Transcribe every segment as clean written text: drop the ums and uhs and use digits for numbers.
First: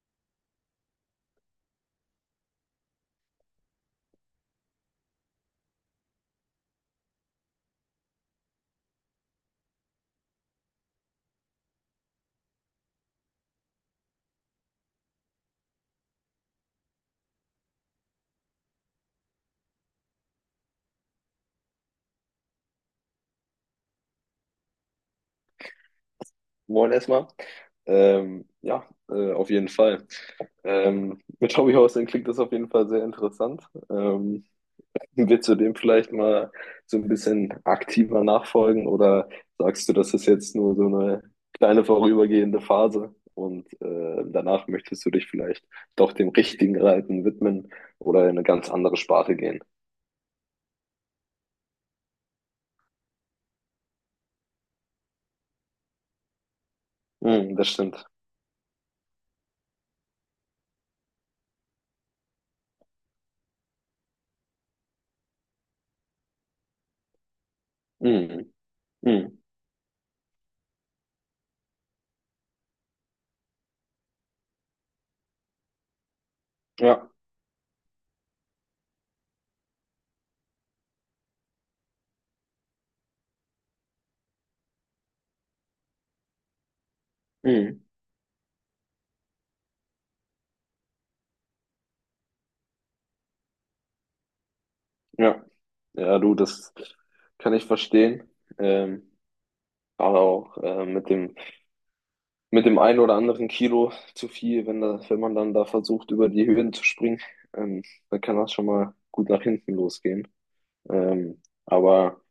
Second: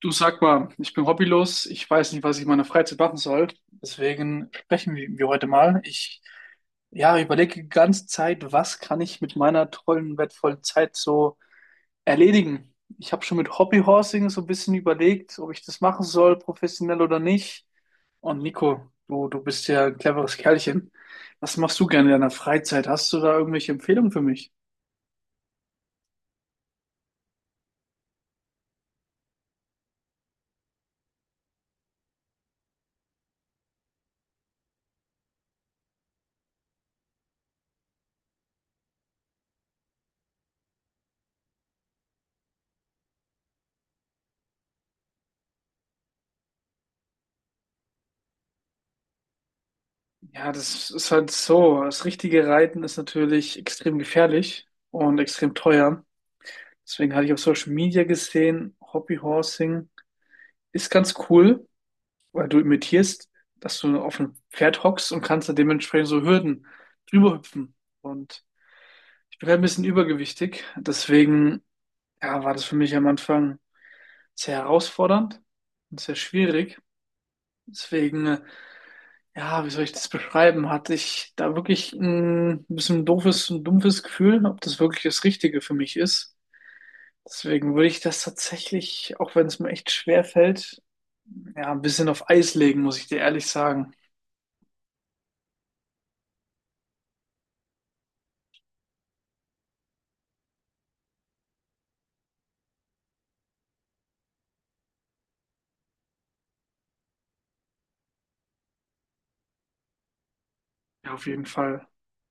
Du, sag mal, ich bin hobbylos, ich weiß nicht, was ich in meiner Freizeit machen soll. Deswegen sprechen wir heute mal. Ich Ja, überlege die ganze Zeit, was kann ich mit meiner tollen, wertvollen Zeit so erledigen. Ich habe schon mit Hobbyhorsing so ein bisschen überlegt, ob ich das machen soll, professionell oder nicht. Und Nico, du bist ja ein cleveres Kerlchen. Was machst du gerne in deiner Freizeit? Hast du da irgendwelche Empfehlungen für mich? Moin erstmal. Ja, auf jeden Fall. Mit Hobbyhousing klingt das auf jeden Fall sehr interessant. Ähm, willst du dem vielleicht mal so ein bisschen aktiver nachfolgen oder sagst du, das ist jetzt nur so eine kleine vorübergehende Phase und danach möchtest du dich vielleicht doch dem richtigen Reiten widmen oder in eine ganz andere Sparte gehen? Ja, das ist halt so. Das richtige Reiten ist natürlich extrem gefährlich und extrem teuer. Deswegen hatte ich auf Mm, das Social Media stimmt. gesehen, Hobbyhorsing ist ganz cool, weil du imitierst, dass du auf einem Pferd hockst und kannst da dementsprechend so Hürden drüber hüpfen. Und Mm, mm, ich bin halt ein bisschen übergewichtig, deswegen ja, war das für mich am Anfang sehr herausfordernd und sehr schwierig. ja. Deswegen, ja, wie soll ich das beschreiben? Hatte ich da wirklich ein bisschen doofes und dumpfes Gefühl, ob das wirklich das Richtige für mich ist. Deswegen Mm. würde ich das tatsächlich, auch wenn es mir echt schwer fällt, ja, ein bisschen auf Eis legen, muss ich dir ehrlich sagen. Ja, ja, du, das kann ich verstehen. Ähm, gerade auch mit dem einen oder anderen Kilo zu viel, wenn man dann da versucht, über die Höhen zu springen, ähm, dann kann das schon mal gut nach hinten losgehen. Ja, auf jeden Fall. Aber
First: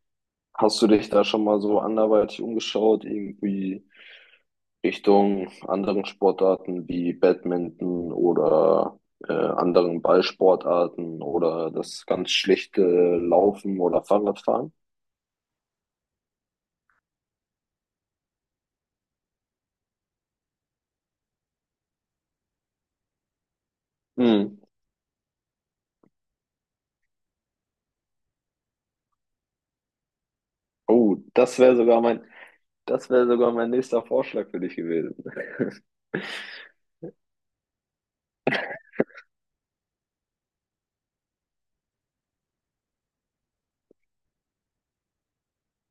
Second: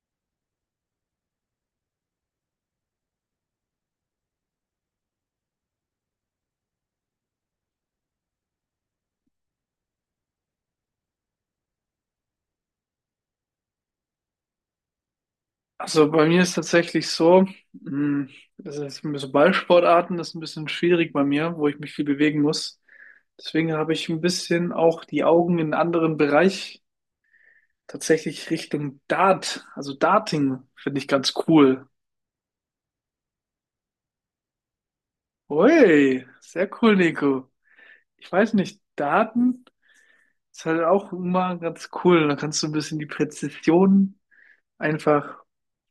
hast du dich da schon mal so anderweitig umgeschaut, irgendwie Richtung anderen Sportarten wie Badminton oder anderen Ballsportarten oder das ganz schlichte Laufen oder Fahrradfahren? Also bei mir ist tatsächlich so, mh, das ist so Ballsportarten, das ist ein bisschen schwierig bei mir, wo ich mich viel bewegen muss. Deswegen habe ich ein Hm. bisschen auch die Augen in einen anderen Bereich, tatsächlich Richtung Dart, also Darting finde ich Oh, ganz das wäre cool. sogar mein, das wäre sogar mein nächster Vorschlag für dich gewesen. Ui, sehr cool, Nico. Ich weiß nicht, Daten ist halt auch immer ganz cool. Da kannst du ein bisschen die Präzision einfach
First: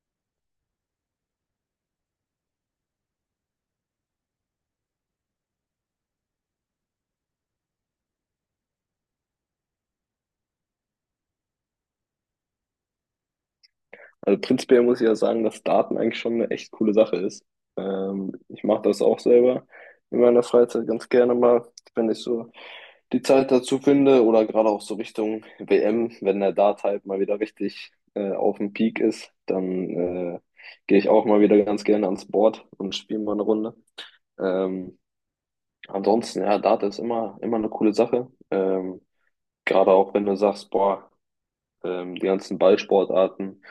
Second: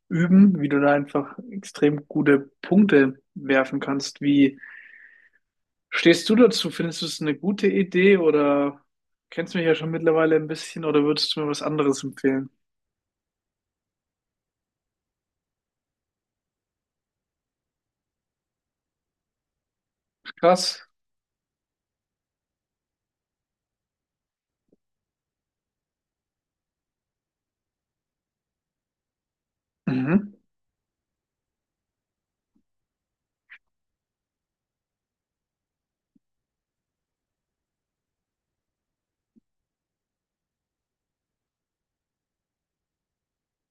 üben, wie du da einfach extrem gute Punkte werfen kannst. Wie stehst du dazu? Findest du es eine gute Idee oder kennst mich ja schon mittlerweile ein bisschen oder würdest du mir was anderes empfehlen? Also prinzipiell muss ich ja sagen, dass Daten eigentlich schon eine echt coole Sache ist. Ich mache das auch selber in meiner Krass. Freizeit ganz gerne mal, wenn ich so die Zeit dazu finde oder gerade auch so Richtung WM, wenn der Dart halt mal wieder richtig auf dem Peak ist, dann Mhm. Gehe ich auch mal wieder ganz gerne ans Board und spiele mal eine Runde. Ähm, ansonsten, ja, Dart ist immer, immer eine coole Sache. Gerade auch wenn du sagst, boah, die ganzen Ballsportarten,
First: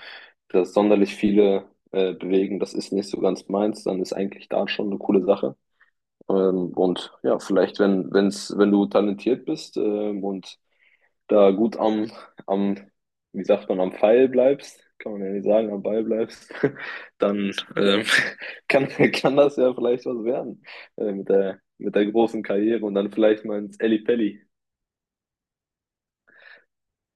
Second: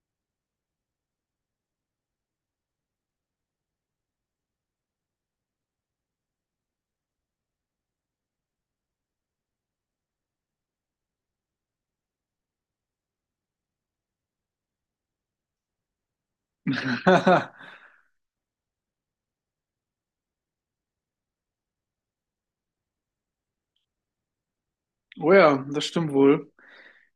dass sonderlich viele bewegen, das ist nicht so ganz meins, dann ist eigentlich da schon eine coole Sache. Und ja, vielleicht, wenn du talentiert bist und da gut am, wie sagt man, am Pfeil bleibst, kann man ja nicht sagen, am Ball bleibst, dann kann das ja vielleicht was werden mit der großen Karriere und dann vielleicht mal ins Ellipelli. Oh ja, das stimmt wohl.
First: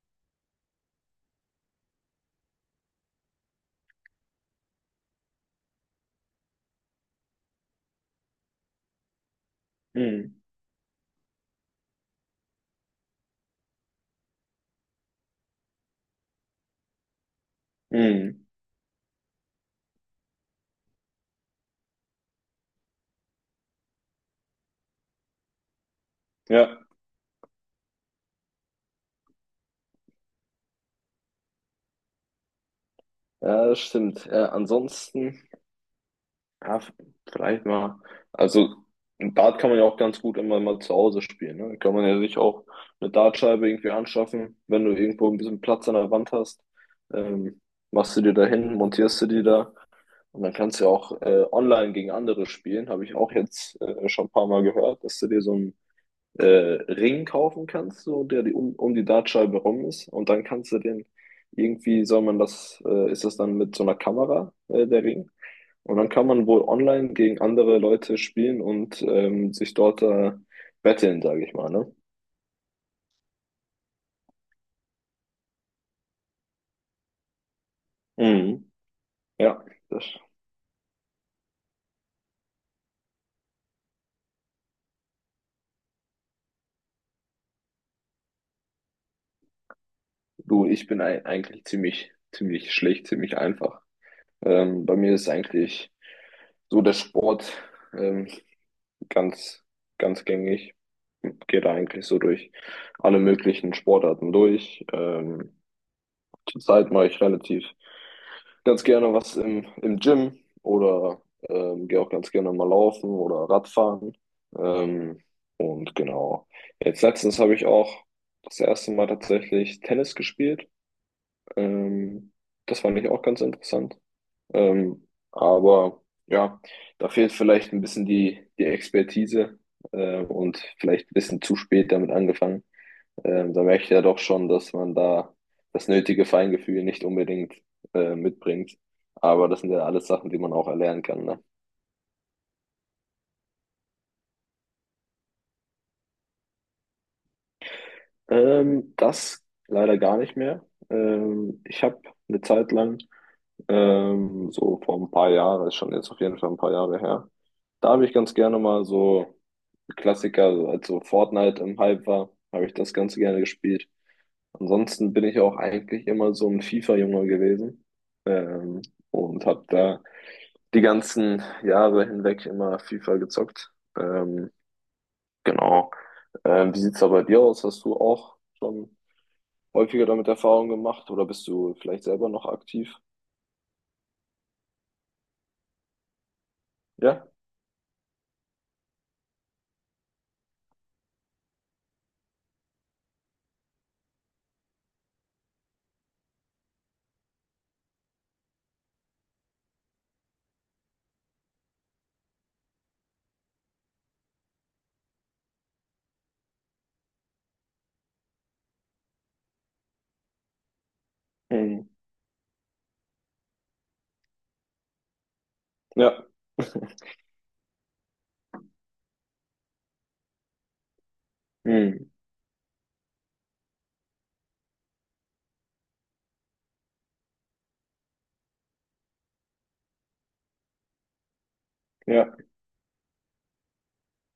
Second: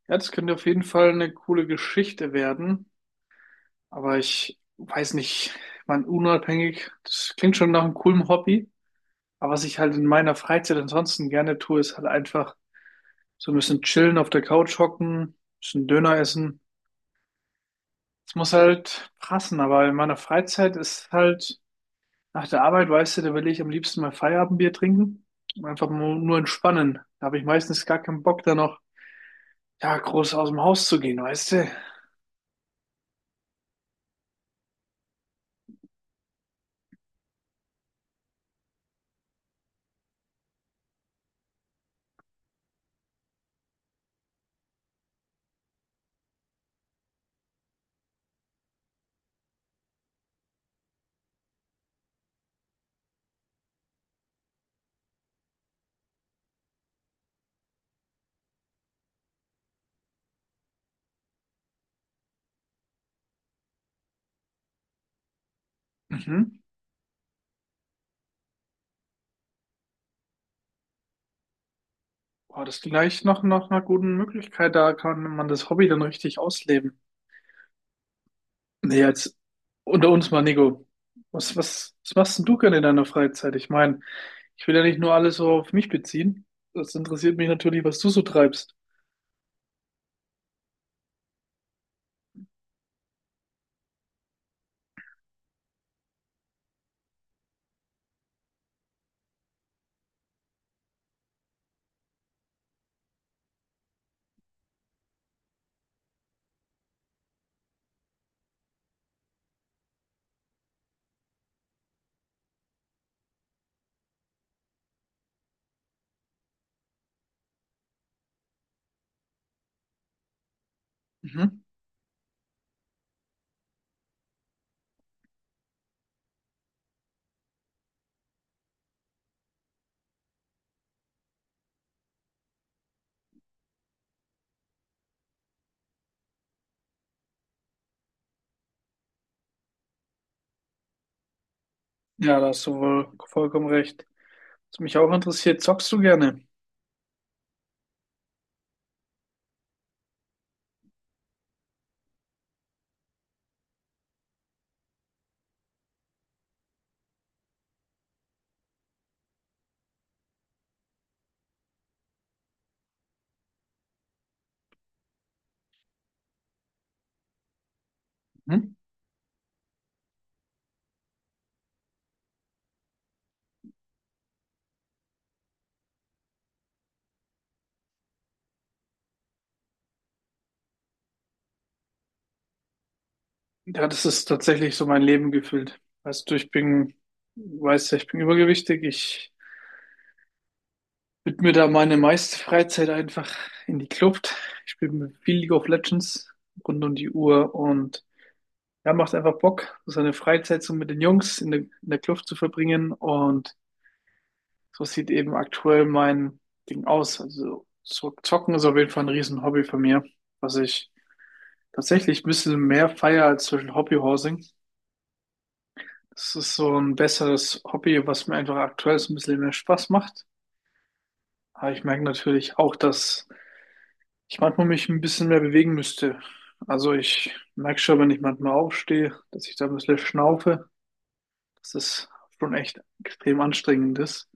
Ja, das könnte auf jeden Fall eine coole Geschichte werden, aber ich weiß nicht, man unabhängig, das klingt schon nach einem coolen Hobby, aber was ich halt in Mhm. meiner Freizeit ansonsten gerne tue, ist halt einfach so ein bisschen chillen, auf der Couch hocken, ein bisschen Döner essen. Es Mhm. muss halt passen, aber in meiner Freizeit ist halt, nach der Arbeit, weißt du, da will ich am liebsten mal Feierabendbier trinken und einfach nur Ja. entspannen. Da habe ich meistens gar keinen Bock, da noch, ja, groß aus dem Haus zu gehen, weißt du. Ja, das stimmt. Ansonsten, ja, vielleicht mal. Also, Dart kann man ja auch ganz gut immer mal zu Hause spielen. Ne? Kann man ja sich auch eine Dartscheibe irgendwie anschaffen, wenn du irgendwo ein bisschen Platz an der Wand hast. Ähm, machst du dir da hin, montierst du die da. Und dann kannst du ja auch online gegen andere spielen. Habe ich auch jetzt schon ein paar Mal gehört, dass du dir so ein äh, Ring kaufen kannst, so der die um die Dartscheibe rum ist. Und dann kannst du den irgendwie, soll man das, ist das dann mit so einer Kamera, der Ring. Und dann kann man Mhm. wohl online gegen andere Leute spielen und sich dort betteln, sage ich mal, ne? Boah, das ist gleich noch nach einer guten Möglichkeit, da kann man das Hobby dann richtig ausleben. Mhm. Nee, jetzt Ja, das, unter uns mal, Nico. Was machst denn du gerne in deiner Freizeit? Ich meine, ich will ja nicht nur alles so auf mich beziehen. Das interessiert mich natürlich, was du so treibst. du, ich bin eigentlich ziemlich schlecht, ziemlich einfach. Bei mir ist eigentlich so der Sport. Ähm, ganz, ganz gängig. Gehe da eigentlich so durch alle möglichen Sportarten durch. Zurzeit mache ich relativ ganz gerne was im Gym oder gehe auch ganz gerne mal laufen oder Radfahren. Ähm, und genau. Jetzt letztens habe ich auch das erste Mal tatsächlich Tennis gespielt. Mhm. Ähm, das fand ich auch ganz interessant. Aber ja, da fehlt vielleicht ein bisschen die Expertise und vielleicht ein bisschen zu spät damit angefangen. Da merke ich ja doch schon, dass man da das nötige Feingefühl nicht unbedingt mitbringt. Aber das sind ja alles Sachen, die man auch erlernen kann. Ne? Ja, da hast du wohl vollkommen recht. Was mich auch interessiert, zockst du gerne? Das leider gar nicht mehr. Ich habe eine Zeit lang, so vor ein paar Jahren, ist schon jetzt auf jeden Fall ein paar Jahre her, da habe ich ganz gerne mal so Klassiker, also als so Fortnite im Hype war, habe ich das Ganze gerne gespielt. Ansonsten bin ich auch eigentlich immer so ein FIFA-Junge gewesen Mhm. ähm, und habe da die ganzen Jahre hinweg immer FIFA gezockt. Genau. Wie sieht's da bei dir aus? Hast du auch schon häufiger damit Erfahrung gemacht oder bist du vielleicht selber noch aktiv? Ja, das ist tatsächlich so mein Leben gefüllt. Weißt du, ich bin, Ja. weißt ja, ich bin übergewichtig. Ich widme da meine meiste Freizeit einfach in die Kluft. Ich spiele viel League of Legends rund um die Uhr und ja, macht einfach Bock, so seine Freizeit so mit den Jungs in der Kluft zu verbringen. Und so sieht eben aktuell mein Ding aus. Also so zocken ist auf jeden Fall ein riesen Hobby von mir, was ich Hm. tatsächlich ein bisschen mehr feiere als zum Beispiel Hobbyhousing. Ja. Das ist so ein besseres Hobby, was mir einfach aktuell so ein bisschen mehr Spaß macht. Aber ich merke Hm. natürlich auch, dass ich manchmal mich ein bisschen mehr bewegen müsste. Also ich merke schon, wenn ich manchmal aufstehe, dass ich da ein bisschen schnaufe. Das ist Ja. schon echt extrem anstrengendes.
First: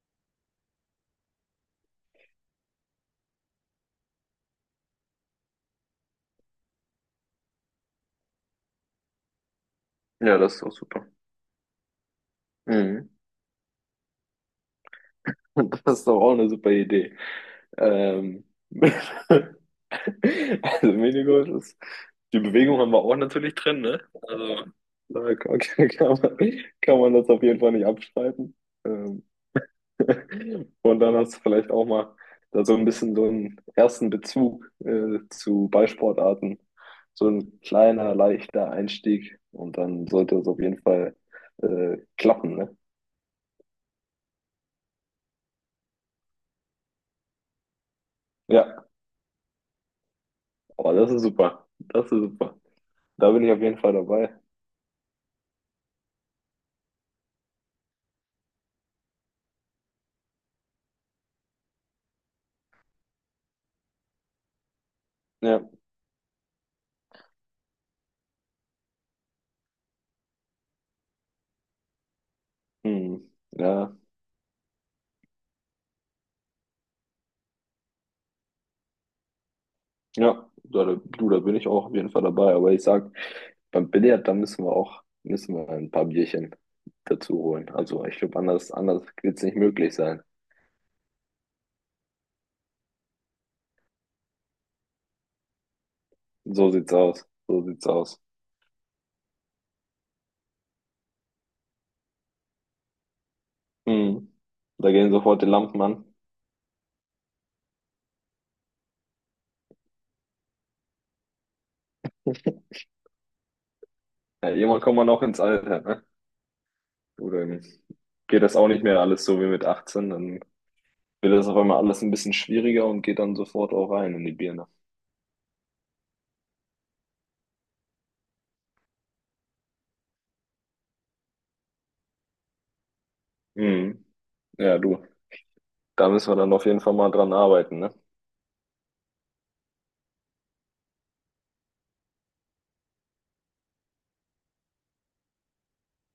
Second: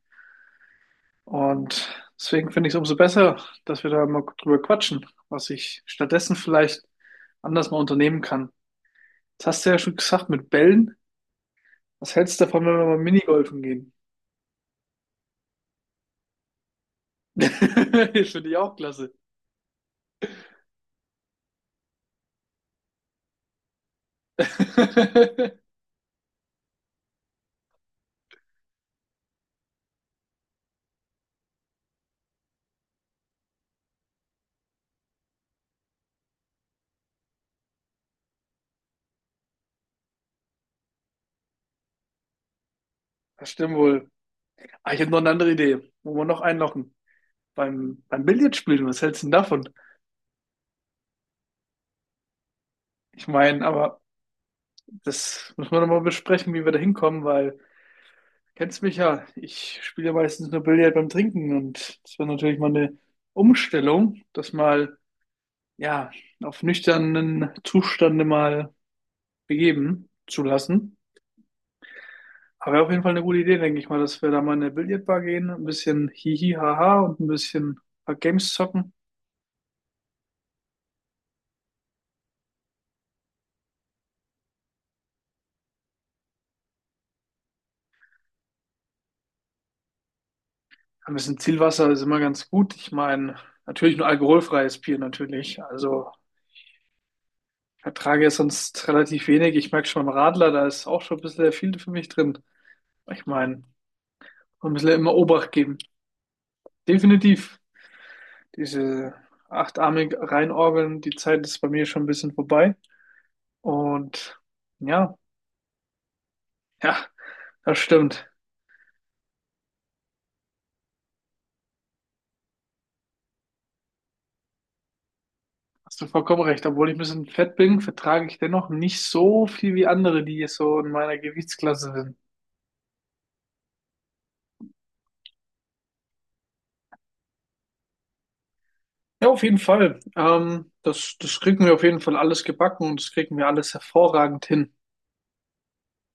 Und deswegen finde ich es umso besser, dass wir da mal drüber quatschen, was ich stattdessen vielleicht anders mal unternehmen kann. Das hast du ja schon gesagt Ja, mit das ist doch Bällen. super. Was hältst du davon, wenn wir mal Mhm. Minigolfen gehen? Das ist doch auch eine super Idee. Ähm, Finde ich auch klasse. Also Minigolf ist, die Bewegung haben wir auch natürlich drin, ne? Also da kann, kann kann man, kann man das auf jeden Fall nicht abstreiten. Ähm, und dann hast du vielleicht auch mal da so ein bisschen so einen ersten Bezug zu Ballsportarten. So ein kleiner, leichter Einstieg und dann sollte es auf jeden Fall klappen, ne? Das stimmt wohl. Ah, ich habe noch eine andere Idee, wo wir noch einlochen. Beim Billard Ja, spielen, was hältst du denn davon? aber das ist super. Das ist super. Ich Da bin ich auf meine, jeden Fall aber dabei. das müssen wir nochmal besprechen, wie wir da hinkommen, weil kennst mich ja, ich spiele ja meistens nur Billard beim Trinken und das war natürlich mal eine Umstellung, das mal, Ja. ja, auf nüchternen Zustande mal begeben zu lassen. Aber wäre auf jeden Fall Hm. eine gute Idee, denke ich Ja, mal, dass wir da mal in eine Billardbar gehen, ein bisschen hihi haha und ein bisschen ein paar Games zocken. ja, da, du, da bin ich auch auf jeden Fall dabei. Aber ich sag, beim Billard, da müssen wir ein paar Bierchen dazu holen. Also ich glaube, anders wird es nicht möglich sein. Ja, ein bisschen Zielwasser ist immer ganz gut. Ich meine, natürlich nur alkoholfreies Bier natürlich. Also So sieht's aus. So ich sieht's aus. vertrage ja sonst relativ wenig. Ich merke schon beim Radler, da ist auch schon ein bisschen der viel für mich drin. Ich meine, Mhm. man muss Da ja gehen immer sofort die Obacht geben. Lampen an. Definitiv. Diese achtarmig reinorgeln, die Zeit ist bei mir schon ein bisschen vorbei. Und Ja, irgendwann kommt man ja, auch ins Alter, ne? ja, Oder das stimmt. geht das auch nicht mehr alles so wie mit 18, dann wird das auf einmal alles ein bisschen schwieriger und geht dann sofort auch rein in die Birne. Hast du vollkommen recht. Obwohl ich ein bisschen fett bin, vertrage ich dennoch nicht so viel wie andere, die jetzt so in meiner Gewichtsklasse sind. Mhm. Ja, du, da müssen wir dann auf jeden Fall mal dran arbeiten, ne? Ja, auf jeden Fall. Das kriegen wir auf jeden Fall alles gebacken und das kriegen wir alles hervorragend hin.